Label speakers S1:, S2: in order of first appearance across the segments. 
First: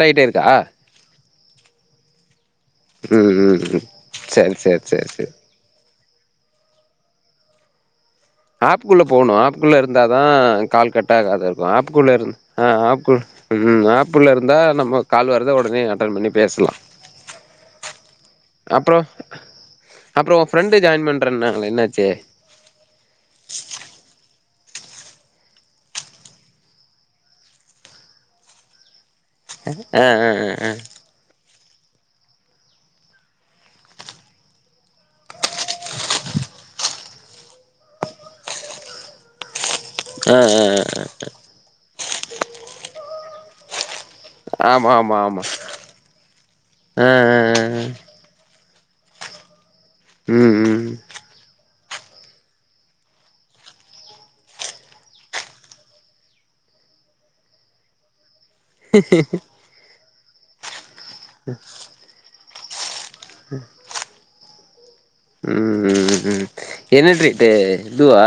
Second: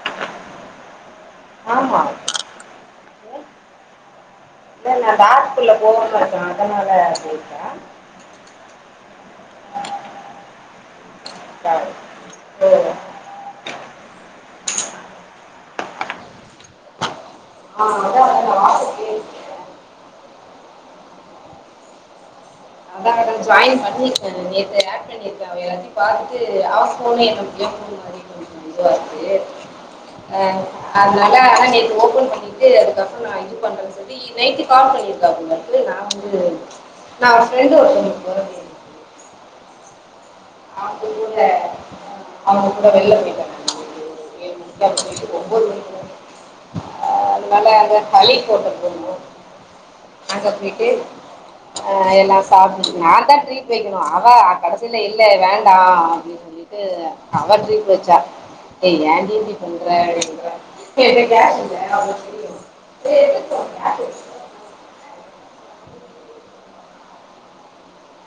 S1: right இருக்கா
S2: ஆமா
S1: உம் உம் சரி சரி சரி
S2: இல்லல்லா
S1: சரி
S2: பாக் குல்ல போகாம இருக்கானால அதனால போய்ச்ச
S1: ஆப்புக்குள்ள போணும் ஆப்புக்குள்ள இருந்த தான் கால் கட்ட ஆகாது ஆப்குள்ள இரு
S2: ஓ
S1: அஹான் ஆப்குள்ள ம் ஆப்புள்ள இரு இருந்தா நம்ம கால் வருத உடனே அட்டன் பண்ணி பேசலாம்
S2: ஆஹ் அத
S1: அப்புறம் அப்புறம் உன் ஃப்ரெண்டு ஜாயின் பண்றே நாங்களே என்னாச்சு
S2: நேத்து ஆட் பண்ணியிருக்கே அவன் எல்லாத்தையும் பார்த்துட்டு ஆஃ போனு என்னமோன் [unintelligible] து
S1: ஆ ஆ
S2: ஆஹ்
S1: ஆ
S2: அதனால ஆனா ஓப்பன் பண்ணிட்டு அதுக்கப்புறம் நான் இது பண்றேன்னு சொல்லி நைட்டு கால் பண்ணி இருக்கா போல இருக்கு நா வந்து நாவ் ஃபிரண்டு ஒருத்தவங்களுக்கு பர்டேய்
S1: ஆஹ ஆஹஹஹ
S2: அவங்க கூட வெள்ள போயிட்டாக
S1: ஆ ஆமா ஆமா ஆமா
S2: ஒம்பது மணி
S1: ஆ ஆ ஆ
S2: அதனால
S1: ஆ
S2: அத களி போட்டேம் ஓ
S1: ம் ம்
S2: அங்கப்பேய்யிட்டு ஆஹ எல்லாம் சாப்புட்டு நான் தான் ட்ரீட் வைக்கணும் அவ கடைசியில இல்ல இல்ல வேண்டாம் அப்படின்னு சொல்லிட்டு அவவ ஃட்ரீட் வச்சா ஏய்யான்டி இப்படிபண்ற அப்படின்றா அவ செல்லுவா உம்
S1: உம் உம் உம் என்னடிறிட்டு இதுவா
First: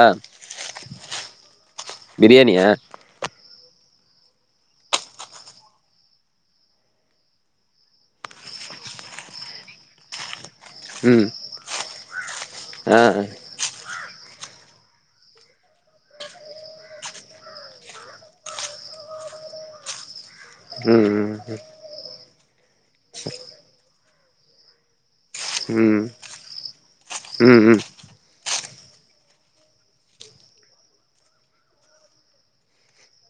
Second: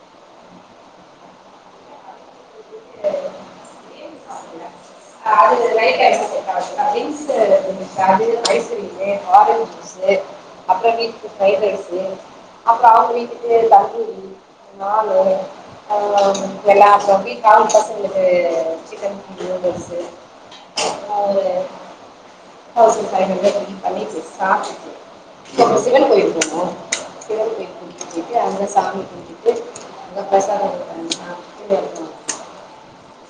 S1: பிரியாணி ஏன்
S2: அது வெயில்ல ஜுஸ்ம் ஆரஞ்ச் ஜூஸ் அப்புறம்
S1: ம்
S2: வீட்டுக்கு ஃரைட் ரைஸ் அப்புறம்
S1: ஆ
S2: அவங்க வீட்டுக்கு நம்பூதிரி ந ஆஹ் நல்ல ஆ கால் பசங்களுக்கு சிக்கன் நூடுல்ஸ
S1: உம் உம்
S2: அவ சில கலைகள் பண்ணிச்சு சாப்பிட்டுச்ச இங்க அப்புறம் சிவன் கோயில் பப்போம் சிவன்
S1: ம் ம்
S2: கோயில்
S1: ம்
S2: குடிச்சுட்டு அங்க சாமி குச்சிட்டு அங்க பிரசாதம் கொ இரு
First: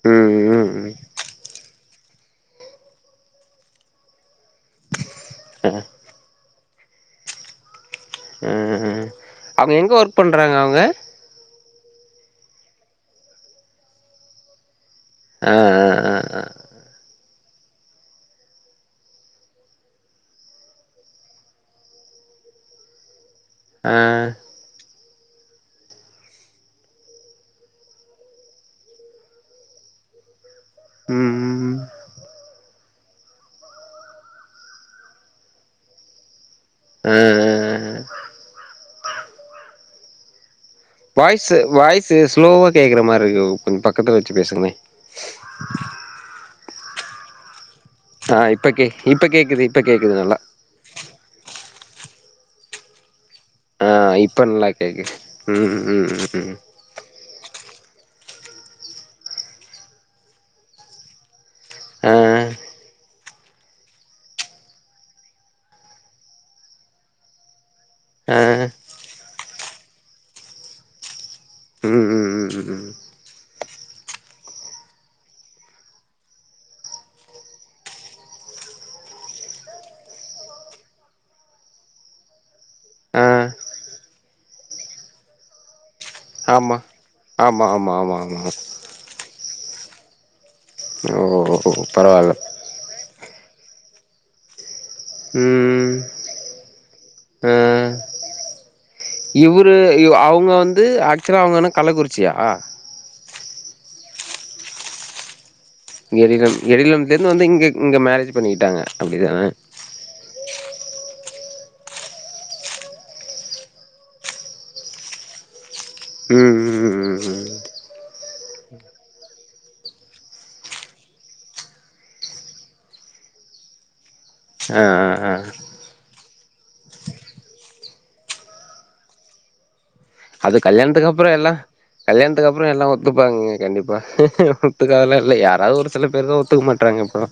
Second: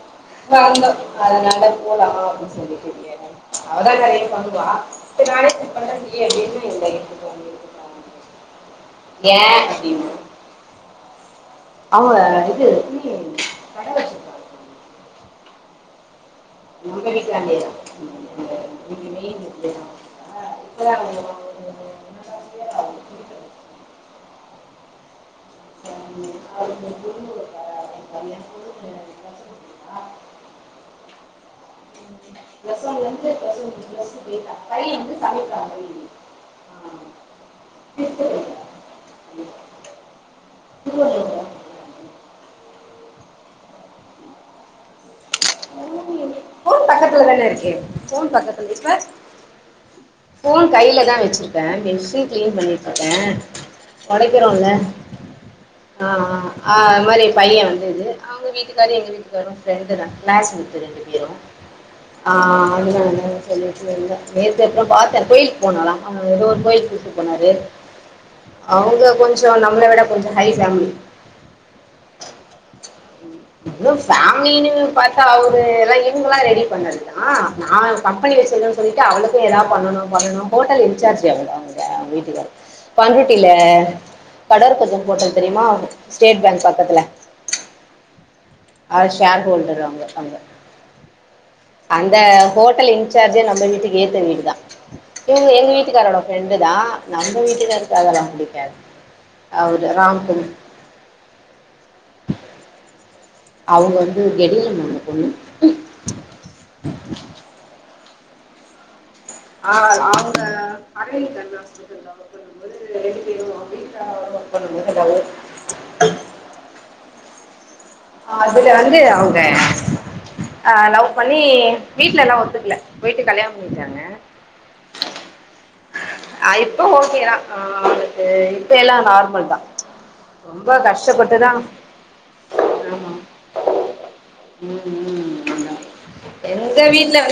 S1: ம் ம் ம்
S2: வந்தோம் அத நல்ல போலாம் அப்படின்னு சொல்லட்டு அவதான் நிறைய பண்ணுவா நளை
S1: அ
S2: பண்ற அப்படின்னு
S1: அ அ
S2: ஏன்
S1: அவங்க எங்க ஒர்க் பண்றாங்க அவங்க
S2: அவங்க இது சிஎ
S1: ஆஹ ஆஹ ஆஹ ஆஹ
S2: நம்ம வீட்டுல இல்ல
S1: அ
S2: அவரு பொருந்து கொப்பா ஒல
S1: ம் ம்
S2: இருந்து ஒ தந்து தமிக்காகஹ்
S1: அ அ அ வாய்ஸ் வாய்ஸ் ஸ்லோவா கேக்குற மாரி கொஞ்சம் பக்கத்துல வச்சு பேசுங்க
S2: ஊர் பக்கத்துல தானே இருக்கேன்
S1: ஆஹ இப்பக்கேக்குது இப்பக்கேக்குது இப்பக்கேக்குது
S2: ஃபோன் கையில தான் வச்சு மிக்ஸி கிளீன் பண்ணிக்கிட்டு இருக்கேன்
S1: ஆ இப்ப
S2: உடைக்கிறோம்ல
S1: நல்லா கேக்குது ம் ம் ம்
S2: ஆஹ
S1: ம்
S2: அது மாதிரி பையன் வந்து அவங்க வீட்டுக்காரும் எங்க வீட்டுக்காரும் ஃப்ரெண்டு தான் கிளாஸ்மிட் ரெண்டு பேரும்
S1: ஆ
S2: ஆஹ் அப்படிதான் நேத்து அப்போ பாத்து கோயிலுக்கு போனலாம் அவ ஏதோ ஒரு கோயிலுக்கு கூட்டு போனாரு
S1: ஆ
S2: அவங்க கொஞ்ஜோ [unintelligible] நம்மள விட கொஞ்ச ஹை ஃபேமிலி
S1: ம் ம் ம் ம் ம்
S2: இவ்ளோ ஃபேமிலின்னு பாத்தா அவரு எல்லா இவங்கெலா ரெடி பண்ணதுதா நா கம்பெனி வச்சிருக்கேன்னு சொல்லிட்டு அவளுக்கு ஏதாவது பண்ணனு பண்ணணு ஹோட்டல் இன்சார்ஜ் வேணு அவுங்களுக்கு அவுங்க வீட்டுக்கார
S1: ஆ
S2: பண்ருட்டில கடோர் [unintelligible] ஹோட்டல் தெரியுமா ஸ்டேட் பேங்க்
S1: ஆமா
S2: பக்கத்துல
S1: ஆமா ஆமா ஆமா
S2: வருவாங்க அவுங்க
S1: ஓ பரவால்ல
S2: ஹோட்டல் இன்சார்ஜே நம்ம வீட்டுக்கு ஏதுத்த வீடுதா இவுங்க எங்க
S1: ம்
S2: வீட்டுக்காரோட ஃப்ரெண்டு தா நம்ம
S1: ஆ
S2: வீட்டுக்காருக்கு அதெல்லா புடிக் காது
S1: இவரு அவுங்க வந்து ஆக்சுலா அவுங்க என்ன கள்ளக்குறிச்சியா
S2: அவுங்க வந்து வெகுளி [unintelligible] பொண்ணு
S1: எரிலம் எரியிலம் இருந்து வந்து இங்க இங்க மேரே ஜி பண்ணிக்கிட்டாங்க அப்டிதான
S2: ஆஹ் அவுங்க [inaudible]
S1: ம் ம் ம் ம்
S2: அதுல வந்து அவுங்க அஹ் லவ் பண்ணி வீட்ல எல்லா ஒத்துக்கல
S1: ஆ ஆ ஆ
S2: அஹ் இப்ப ஓகே தா ஹ் எனக்கு இப்பெல்லா நார்மல் தா
S1: அது
S2: ரொம்ப
S1: கல்யாணத்துக்கு அப்புற
S2: கஷ்டப்பட்டுதா
S1: எல்லா கல்யாணத்துக்கு அப்புற எல்லா
S2: ஆமா
S1: ஒத்துப்பாங்கங்க கண்டிப்பா
S2: ம்
S1: ஒத்துக்காதல
S2: ம்
S1: இல்ல
S2: ஆமா
S1: யாராவது ஒரு சில பேரு தான் ஒத்துக்க
S2: எங்க
S1: மாட்டறாங்க இப்பெலா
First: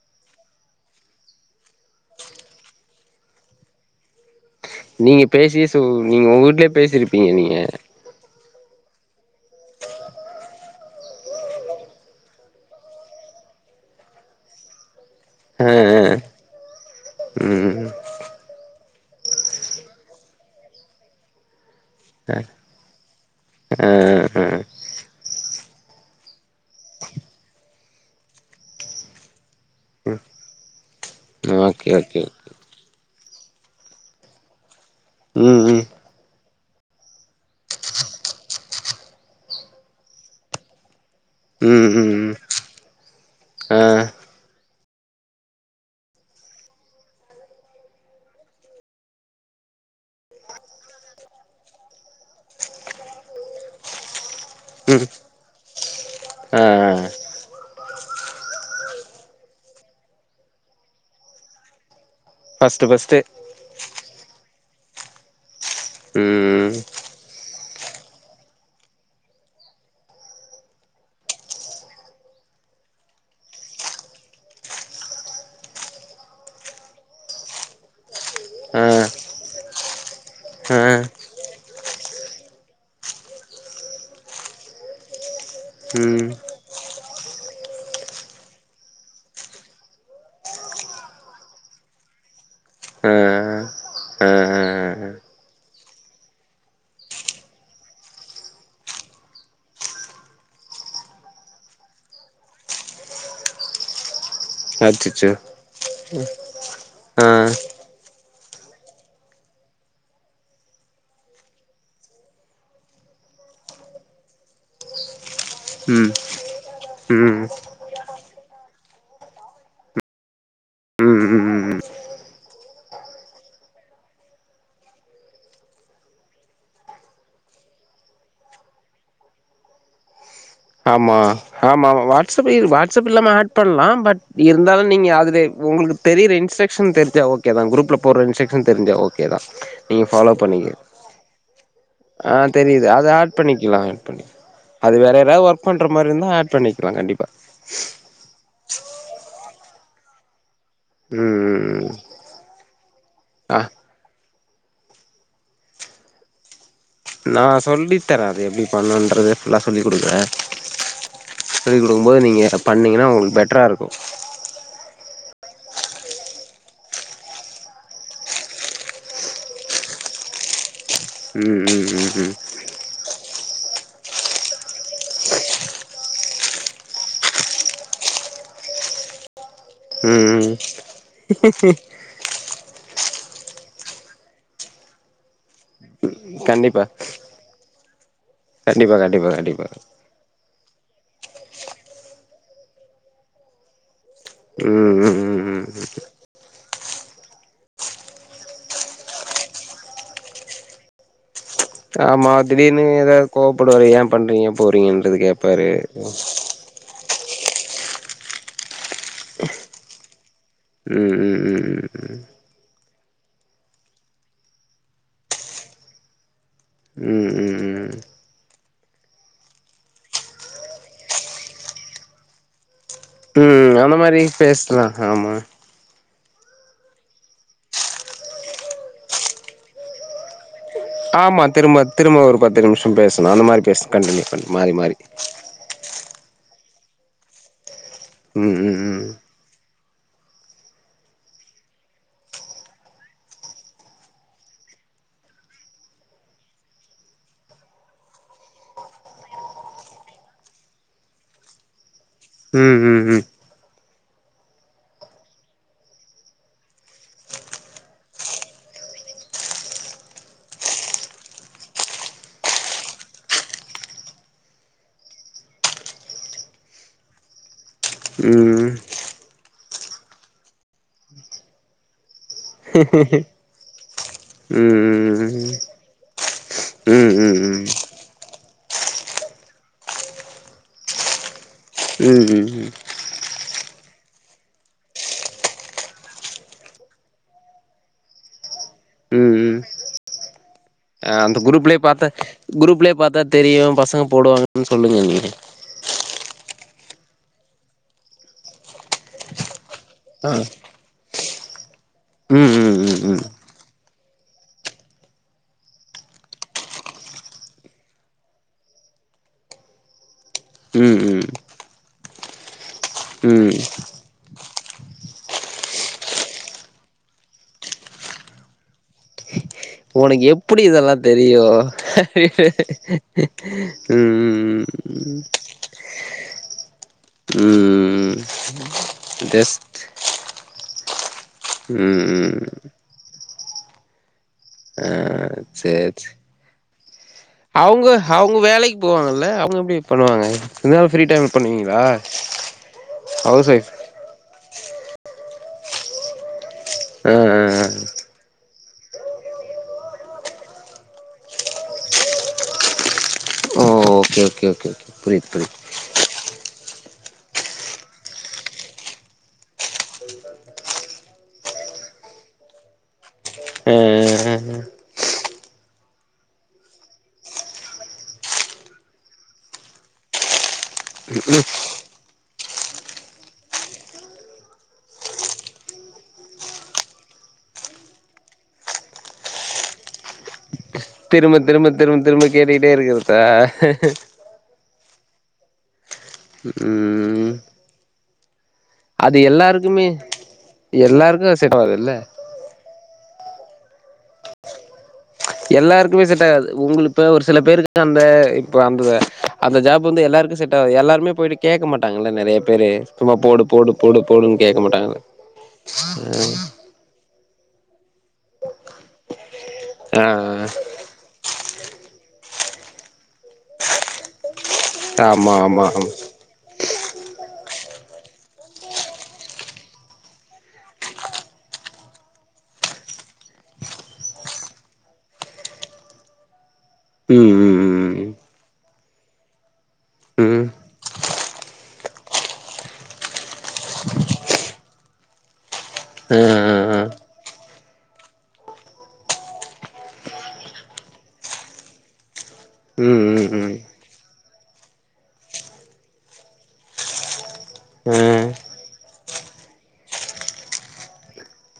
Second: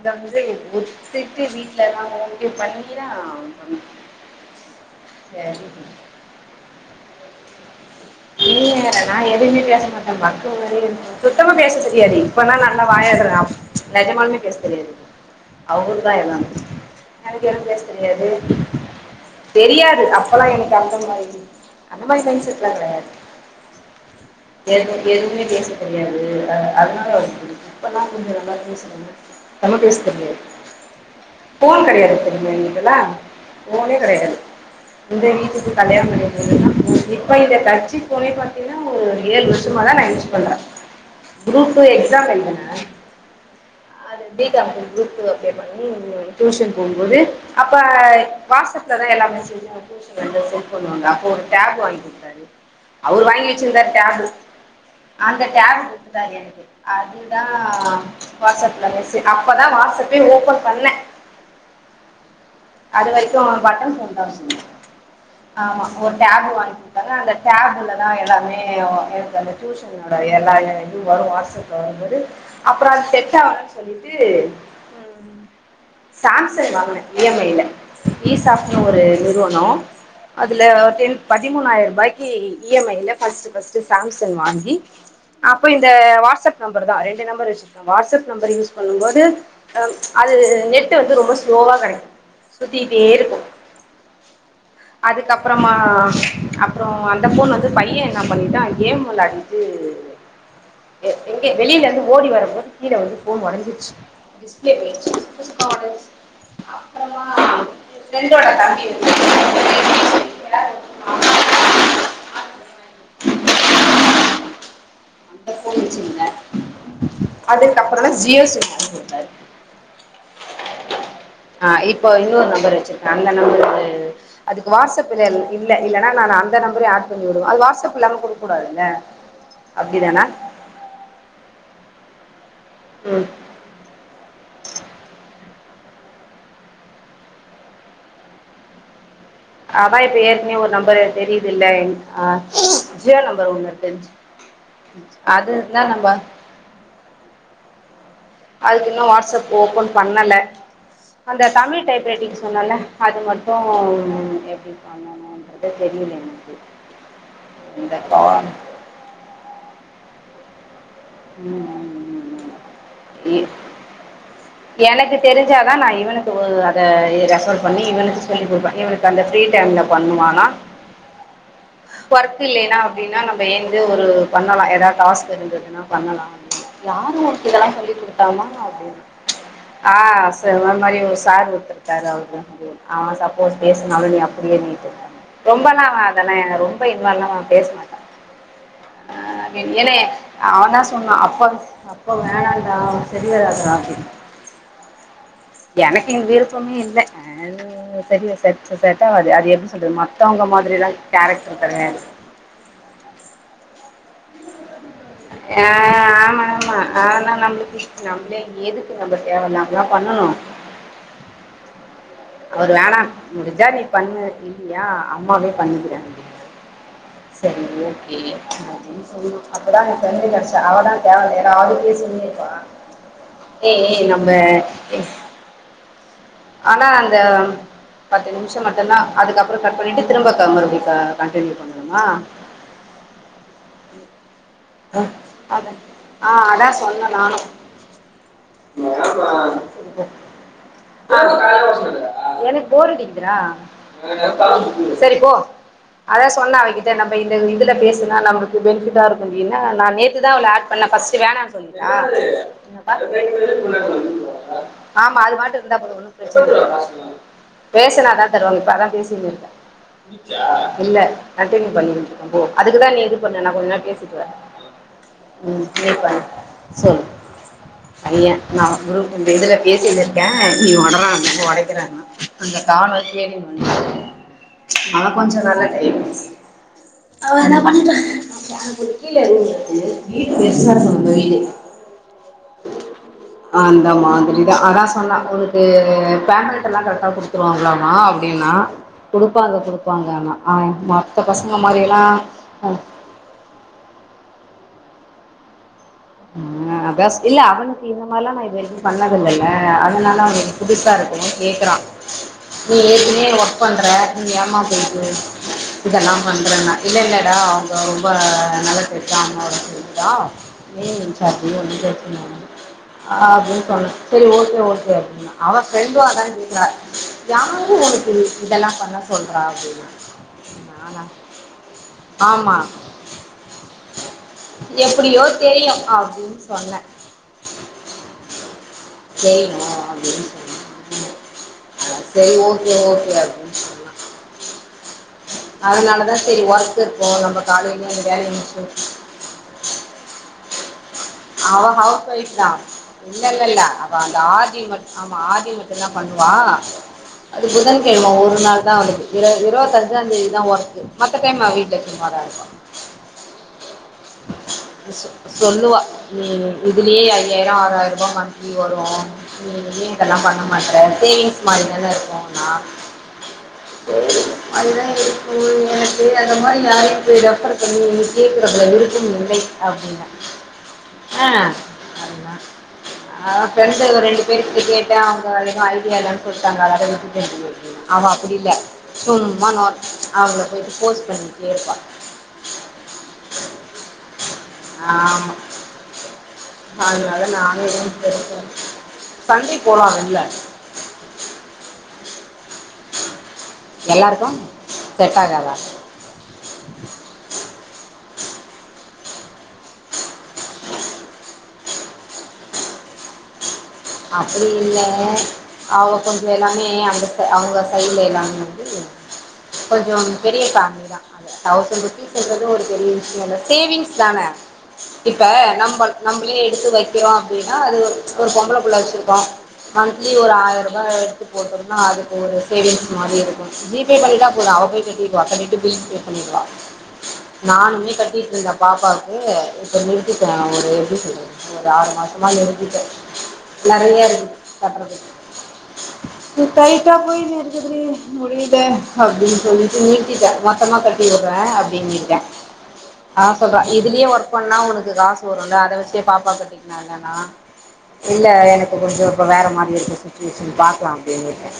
S2: இங்க வந்து ஒத்துட்டு வீட் இல்ல நாங்க [unintelligible] பண்ணீதா பண்ணோ
S1: நீங்க பேசி நீங்க உங்க வீட்லயே பேசிருப்பீங்க நீங்க
S2: இ வேற நா எதுவுமே பேச மாட்டே மக்கு மாரி இருந்தே சுத்தமா பேச தெரியாது இப்பென்னா நல்லா வாயாடுற அப் நெஜமாலுமே பேச தெரியாது
S1: ஆ
S2: அவுரு தா
S1: ஆ
S2: எல்லாமே எனக்கு எதுவு பேச
S1: ம்
S2: தெரியாது தெரியாது அப்பெலா எனக்கு அந்த மாரி அந்த மாரி ஃபிரண்ட்ஸ் இருக்காங்களா யாரு
S1: ஹ ஹ ஹ
S2: எது எதுவுமே பேச தெரியாது அதனால அவளுக்கு [unintelligible] தெரியது இப்பெல்லாம் கொஞ்சோ நல்லா பேச தமிழ் பேச தெரியாது போன்
S1: ஓகே
S2: கிடையாது
S1: ஓகே
S2: என்கிட்டல்லா போனே கிடையாது இந்த
S1: ம்
S2: வீட்டுக்கு
S1: ம்
S2: கல்யாணம் [inaudible] [inaudible] ஏழு வருஷமா தான் நான் யூஸ் பண்ற குரூப் டூ
S1: ம் ம்
S2: எக்ஸாம்
S1: ம்
S2: எலுதுன
S1: ஆ
S2: அது பி காம் போய் குரூப் டூ அப்ளை பண்ணி டியூஷன் போம்போது அப்ப வாட்ஸ் அப்ல எல்லா மெசேஜ் டியூஷன்ல இருந்து போன் பண்ணுவாங்க அப்போ ஒரு டாப் வாங்குடுத்தாரு அவரு வாங்கி வச்சிருந்தாரு டாபு
S1: ம்
S2: அந்த டாபு குடுத்துட்டாரு எனக்கு
S1: ஆ
S2: அதுதா வாட்ஸ் அப் ல மெஸ் அப்பதா வாட்ஸ் அப்பே ஓபன் பண்ண
S1: ஃபஸ்ட்டு
S2: அது
S1: ஃபஸ்ட்டு
S2: வரைக்கு பட்டன் போன் [unintelligible] ஆமா ஒரு டேபு வாங்கி
S1: ம்
S2: குடுத்தாங்க அந்த டேபுல தா எல்லாமே எனக்கு அந்த டியூஷனோட எல்லா இது வரு வாட்ஸ்ப்ல வரும்போது அப்புற அது சேட்டாகல சொல்லிட்டு ம் சாம்சங் வாங்குன இ எம் ஐல இ சாப்னுு
S1: ஆ
S2: ஒரு நிறுவன அதுல
S1: ஆ
S2: டென் பதிமூணாயிர ரூபாய் இ எம் ஐ ல ஃபர்ஸ்ட் ஃபர்ஸ்ட் சாம்சங் வாங்கி அப்போ இந்த
S1: ம்
S2: வாட்ஸ்அப் நம்பர் தா ரெண்டு நம்பர் வச்சிருக்கே வாட்ஸ்அப் நம்பர் யூஸ் பண்ணும்போது அது நெட்டு வந்து ரொம்ப ஸ்லோவா கெடைக்கு சுத்திட்டே
S1: ஆ
S2: இருக்கு
S1: ஆ
S2: அதுக்கப்புறமா அப்புற அந்த போன் வந்து பைய என்ன பண்ணிட்டா கேம் விளையாடிட்டு எங்க வெளியில இருந்து ஓடி வரும்போது கீல வந்து போன் உடஞ்சிச்சி டிஸ்பிளே போயிருச்சு
S1: அச்சச்சோ
S2: [unintelligible] அப்புறமா
S1: ஆ
S2: ப்ரெண்டோட தம்பி வந்து வேற போன் வாங்கணும் ஆஃபர்ல வாங்கி கொடுத்தான் அந்த போன் வச்சு
S1: ம்
S2: இருந்தேன்
S1: ம்
S2: அதுக்கப்புறம் தான் ஜியோ சிம் வாங்கி கொடுத்தாரு
S1: ம் ம்
S2: ஆன் இப்ப இன்னொரு நம்பர் வெச்சிருக்கேன் அந்த நம்பர் அதுக்கு வாப் இஇல்ல இல்லன அந்த நம்பரையும் ஆட் பண்ணி விடுவேன் அது வாட்ஸாப்ப் இல்லாம கொடுக்கக் கூடாது இல்ல அப்படி தானா
S1: ஆமா ஆமா வாஸ் வாடஸ்அப்
S2: ம்
S1: இல்லாமல் ஆட் பண்ணலாம் பட் இருந்தாலும் நீங்க அதுல உங்களுக்கு தெரியிற இன்ஸ்ரஷ தெரி்ச ஓகோதான் குரப்ல போடுற இன்ஸ்டரக்ஷ தெரிஞ்சா ஓகே தா
S2: அவா
S1: நீங்க
S2: இப்ப
S1: ஃபாலோ
S2: ஏற்கன
S1: பண்ணிக்க
S2: ஒரு நம்பர் தெரியுதுலா
S1: ஆ
S2: ஹான்
S1: தெரியுது அத
S2: ஜியோ
S1: ஆட்
S2: நம்பர் ஒண்ணு
S1: பண்ணிக்கலா
S2: இருக்கு எனக்கு தெரிஜி அது இருந்தா
S1: பன்ற மாரி
S2: நம்ம
S1: இருந்த ஆட் பண்ணிக்கலாம் கண்டப்பா [inaudible]
S2: அதுக்கு இன்னும் வாட்ஸ்அப் ஓப்பன் பண்ணல அந்த
S1: ம்
S2: தமிழ்
S1: ம்
S2: டைப் ரைட்டிங் சொன்னல அது
S1: ஆ
S2: மட்டும் எப்படி பண்ணனோன்றது தெரியல எனக்கு
S1: நான்
S2: இந்த
S1: சொல்லி தரேன் அது எப்படி பண்ணன்றத ஃபுல்லா சொல்லி் கொடுக்குறேன் சொல்லி கொடுக்கும்போது
S2: ம்
S1: நீங்க பண்ணீங்கன்னா உங்களுக்கு பெட்டரா இருக்கும்
S2: எனக்கு தெரிஞ்சாதான் நான் இவனுக்கு அத ரெஃபர் பண்ணி இவனுக்கு சொல்லிடுப்பன் இவனுக்கு அந்த ஃபிரீ டைம்ல பண்ணுவானா
S1: ம் ம் ம்
S2: ஒர்க் இல்லலைன்னா அப்படின்னா நம்ம வேந்து ஒரு பண்ணலாம் ஏதாவது டாஸ்க் இருந்ததுன்னா பண்ணலாம் யாரும் உனக்கு இதெல்லாம் சொல்லி் கொடுத்தாமா அப்படினுன்
S1: ம்
S2: ஆஹ்
S1: ம் ம்
S2: சர்வரு மாரி ஒரு சார் ஓத்துருயிருக்காரு அவரு ஆமா சப்போஸ் பேசனாலும் நீ அப்படியே நீட்டு ரொம்பலா வேண அதல ரொம்ப
S1: கண்டிப்பா
S2: இன்வல்லாம் பேச மாட்டேன்
S1: கண்டிப்பா கண்டிப்பா
S2: ஆஹ்
S1: கண்டிப்பா
S2: ஏனே அவன்தான் சொன்னா அப்பா அப்பா வேணாம்ண்டா சரி வராதுடா அப்டினு
S1: உம் உம் உம்
S2: எனக்கு விருப்பமே இல்ல ஆது சரி சட் சட்டாகது அது எப்படினு சொல்றது மத்தவங்க மாதிரிதான் கேரக்
S1: ஆஹ் ஆமா திடீர்னு எதாது கோபப்படுவாரு ஏன்ப் பண்றீங்க போறீங்கனு
S2: ஆஹ் ஆமா ஆமா ஆனான் நம்மளுக்கு நம்மளே எதுக்கு நம்ம தேவலாமல்லாம் பண்ணணும்
S1: உம் உம் உம் உம் உம்
S2: அவரு வேணாம் முடிஜா நீ பண்ணு இல்லையா அம்மாவே பண்ணிக்கிறப்ப
S1: ம்
S2: சரி
S1: ம்
S2: ஓகேனு சொன்ன அப்பதான் அப்போதான் அவ பிரிண்ட் கேடச்சா அவ அவதான் ஏதாச்சும் பேசினே இருப்பா
S1: உம்
S2: ஏய்
S1: அந்த
S2: ஏய்
S1: மாதிரி
S2: நம்ம
S1: பேசலாம் ஆமா
S2: ஆனா அந்த பத்து நிமிஷம் மட்டு்தான் அதுக்கப்புறம் கட் பண்ணிட்டு திரும்ப கம்பற
S1: ஆமா திரும்ப திரும்ப ஒரு பத்து நிமிஷம் பேசணும் அந்த மாதிரி பேச கண்டிநியூ பன்னி மாறி மாறி
S2: ஆஹ் அதான் சொன்னேன் நானும்
S1: உம் உம் உம்
S2: அத சொன்ன அவகிட்ட நம் இதுல பேசனா நமக்குபெனிபிட்டா இரு அப்டினா நான் நேத்து தான் அவள ஆட் பண்ணே ஃபர்ஸ்ட் வேணான்னு சொல்ட்டேன்
S1: ம்
S2: ஆஹான்
S1: ம்
S2: [unintelligible] உம் கப்ப சொல்லு
S1: ம்
S2: பையன்
S1: ம்
S2: நான் குரூப் இதுல பேசிட்டு இருக்கேன் நீ உடற உடைக்கிறங்கா அந்த தால் தேடி வந்துச்சு
S1: ம்
S2: மழ
S1: ம் ம்
S2: கொஞ்சம் நல்ல டைம்
S1: ம் ம் ம்
S2: அவ
S1: ம்
S2: ஏதன பண்ணிப்ப [unintelligible] கீழ இருக்கு [unintelligible] வீடு பெருசா இருக்கும் நம்ம வீடு
S1: உம் உம் உம்
S2: அந்த மாதிரிதான் அதான் சொன்னா உனக்கு பேமெண்ட் எல்லாம் கரெக்டா குடுத்துருவாங்களாமா அப்படின்னா
S1: ம்
S2: குடுப்பாங்க
S1: ம்
S2: குடுப்பாங்கனா ஆ மத்த
S1: அந்த
S2: பசங்க மாதிரி
S1: குரூப்லய பார்த்தா
S2: எல்லாம் ஆ,
S1: குரூப்லயே பார்த்தா தெரியும் பசங்க போடுவாங்கன்னு சொல்லுங்க அங்க
S2: அதா இல்ல அவனுக்கு இந்த மாரிலாம் நான் இது வரைக்கும் பண்ணதில்ல அதனால
S1: ஆ
S2: அவங்களுக்கு புதுசா இருக்கும் கேக்றான்
S1: ம்
S2: நீ
S1: ம் ம் ம்
S2: ஏற்கனவே ஒர்க் பண்ற நீ ஏமா போயிட்டு இத நான் பண்றேன்னான் இல்ல இல்லடா அவங்க ரொம்ப நல்ல டைப் தான் அம்மாவோட பிரண்டுதான் ஏ ஐ
S1: ம் ம்
S2: இன்சார்ஜ [unintelligible]
S1: ம்
S2: அப்படின்னு சொன்ன சரி ஓகே ஓகே அப்படின்னா அவன் ஃப்ரெண்டும் அதான் கேட்குறா யாரும் உனக்கு இதெல்லாம் பண்ண சொல்றா அப்படின்னு
S1: உனக்கு எப்படி இதெல்லாம் தெரியும்
S2: ஆமா
S1: உம் உம் உம்
S2: எப்படியோ தெரியும் அப்படின்னு சொன்னேன்
S1: ம் ஜஸ்ட்
S2: செய்றோம் அப்படின்னு சொன்ன
S1: ம்
S2: சரி
S1: ம்
S2: ஓகே ஓகே அப்டினு
S1: அஹ் சரி ச
S2: அதனாலதா சரி ஒர்க் இருக்கு நம்ம
S1: அவங்க
S2: காலையிலயே அந்த வேலைய
S1: அவங்க வேலைக்கு
S2: முடிச்சு
S1: போவாங்கல்ல அவங்க எப்படி பண்ணுவாங்க [unintelligible]
S2: அவ
S1: பண்ணுவீங்களா
S2: ஹவுஸ் வைஃப் தான் இல்ல
S1: ஹவுஸ்
S2: இல்ல
S1: ஒய்ஃப்
S2: அவ அந்த ஆதி மட் ஆமா ஆதி தி மட்டுதான் பண்ணுவா
S1: ஆ ஆ
S2: அது
S1: ஆ
S2: புதன் கிழம ஒரு நாள் நான் வந்துயிருக்கு இருபத்தஞ்சாந்தேதிதான் ஒர்க் மத்த டைம் வீட்ல சும்மாதான் இருப்பா
S1: உஹ்ன் ஓகே ஓகே ஓகே ஓகே
S2: சொ
S1: புரித புரிது
S2: சொல்லுவா நீ இதுலயே ஐயாயிரம் ஆறாயிரம் ரூபாய் மந்த்லி வரும் நீ ஏன் இதெல்லாம் பண்ண மாட்டறே சேவிங்ஸ் சேவிங்ஸ் மாரி தான இருக்கும்ண்ணா
S1: ஆ ஆ
S2: [unintelligible]
S1: ஆ
S2: அதுதான் எனக்கு [unintelligible] அந்த மாரி ஆயிடுது ரெபர் பண்ணி கேட்டதுல இருந்து இல்லைய அப்டின்னா ஆ ஹான் [unintelligible] ப்ரன்டு எதோ ரெண்டு பேரு கிட்ட கேட்டோன் அவுங்க அத ஐடியா இல்லன்னு சொல்லிட்டாங்க அத விட்டுட்டு அவ அப்டி இல்ல சும்மா நோ அவ்ளோ
S1: திரும்ப திரும்ப திரும்ப திரும்ப கேட்டிட்டே இருக்கிறதா
S2: ஆமா
S1: ம் ம்
S2: [unintelligible]
S1: அது
S2: சண்டே
S1: எல்லாருக்குமே
S2: போகலாம் வெளில
S1: எல்லாருக்கு செட்டாவது இல்ல
S2: எல்லாருக்கும் செட் ஆகாதா
S1: எல்லாருக்குமே செட் ஆகாது உங்களுப்ப ஒரு சில பேருக்கு அந்த இப்ப அந்த அந்த ஜாப் வந்து எல்லாருக்கு செட்டாவது எல்லாருமே போயிட்டு கேக்க மாட்டாங்கல்ல நெறைய பேரு சும்மா போடு போடு போடு போடுன்னு
S2: அப்புடி
S1: கேட்க
S2: இல்ல
S1: மாட்டாங்கல்ல
S2: அவ கொஞ்சொ எல்லாமே அவளுக் கு அவுங்கள கைல எல்லாமே வந்து கொஞ்சம் பெரிய
S1: ஆ
S2: ஃபேமிலி தா அது தவுஸன்ருப்பிஸ் இதுவு ஒரு பெரிய விஷ்யொல்ல சேவிங்ஸ் தான இப்ப
S1: ஆமா ஆமா
S2: நம்ப
S1: ஆமா
S2: நம்பளே எடுத்து வை க்கிறோ அப்டின்னா அது ஒரு பொம்பள புள்ள வச்சுருக்கோ மன்த்லி ஒரு ஆயருபா எடுத்து போட்டோம்னா அதுக்கு ஒரு சேவிங்ஸ் மாரி இருக்கும் ஜி பே பண்ணிட்டா போது அவ போய் கட்டிடுவா கட்டிட்டு பில் பே பண்ணிடுவா
S1: ம்
S2: நானுமே
S1: ம்
S2: கட்டிட்ருந்தே பாப்பாவுக்கு இப்ப
S1: ம்
S2: நிறுத்திட்டே
S1: ம் ம்
S2: ஒரு எப்டி சொல்றது ஒரு ஆறு மாசமா நிறுத்திட்டே நெறைய இருக்கு கட்றதுக்
S1: ஆ ஆ ஆ
S2: [unintelligible] விட்டா போய்னு இருக்கதுலே முடியல அப்டின்னு சொல்லிட்டு நீீக்கிட்டே மொத்தமா கட்டி வுர்றே அப்டின்னீட்டே
S1: ம் ம்
S2: அவ
S1: ம்
S2: சொல்றா இதுலயே ஒர்க் பண்ணா உனக்கு காசு வருல்ல அத வச்சே பாப்பா கட்டிக்கினாலனா
S1: ஆ
S2: இல்ல எனக்கு கொஞ்சொ இப்ப வேற மாரி இருக்கு சுச்சுவேஷன் பாக்லாம் அப்டின்னுட்டே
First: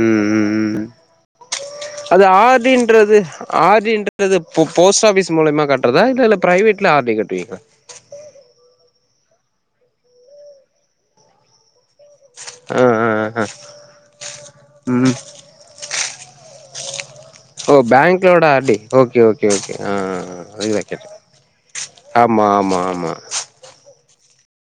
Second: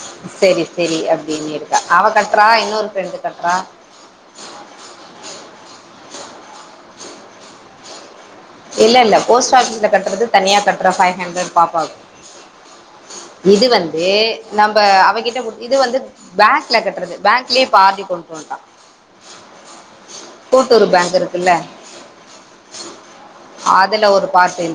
S1: ம்
S2: சேரி
S1: ம் ம்
S2: செரி அப்டின்னு இரு
S1: அது ஆர் டி ன்றது ஆர் டி ன்றது போஸ்ட் ஆஃபிஸ் மூலமா கட்றதா இல்லல ப்ரைவேட்ல ஆர் டி கட்டுவிங்ளா
S2: இல்லல்ல போஸ்ட் ஆஃபிஸ்ல கட்றது தனியா கட்டுற ஃபைவ் ஹண்ரட் பாப்பாக்கு
S1: ஆ ஆ ஆ
S2: இது வந்து நம்ப
S1: ம்
S2: அவகிட்ட வ இது வந்து பேங்க்ல கட்றது பேங்க்
S1: ஓ பேங்க்லோட R D okay okay okay ஆ ஆ ஆ அதுகு தா‌
S2: கூட்டுறவு
S1: கேட்டே
S2: பேங்க் இருக்குல்ல
S1: ஆமா ஆமா ஆமா
S2: அதுல ஒரு பார்ட் இன்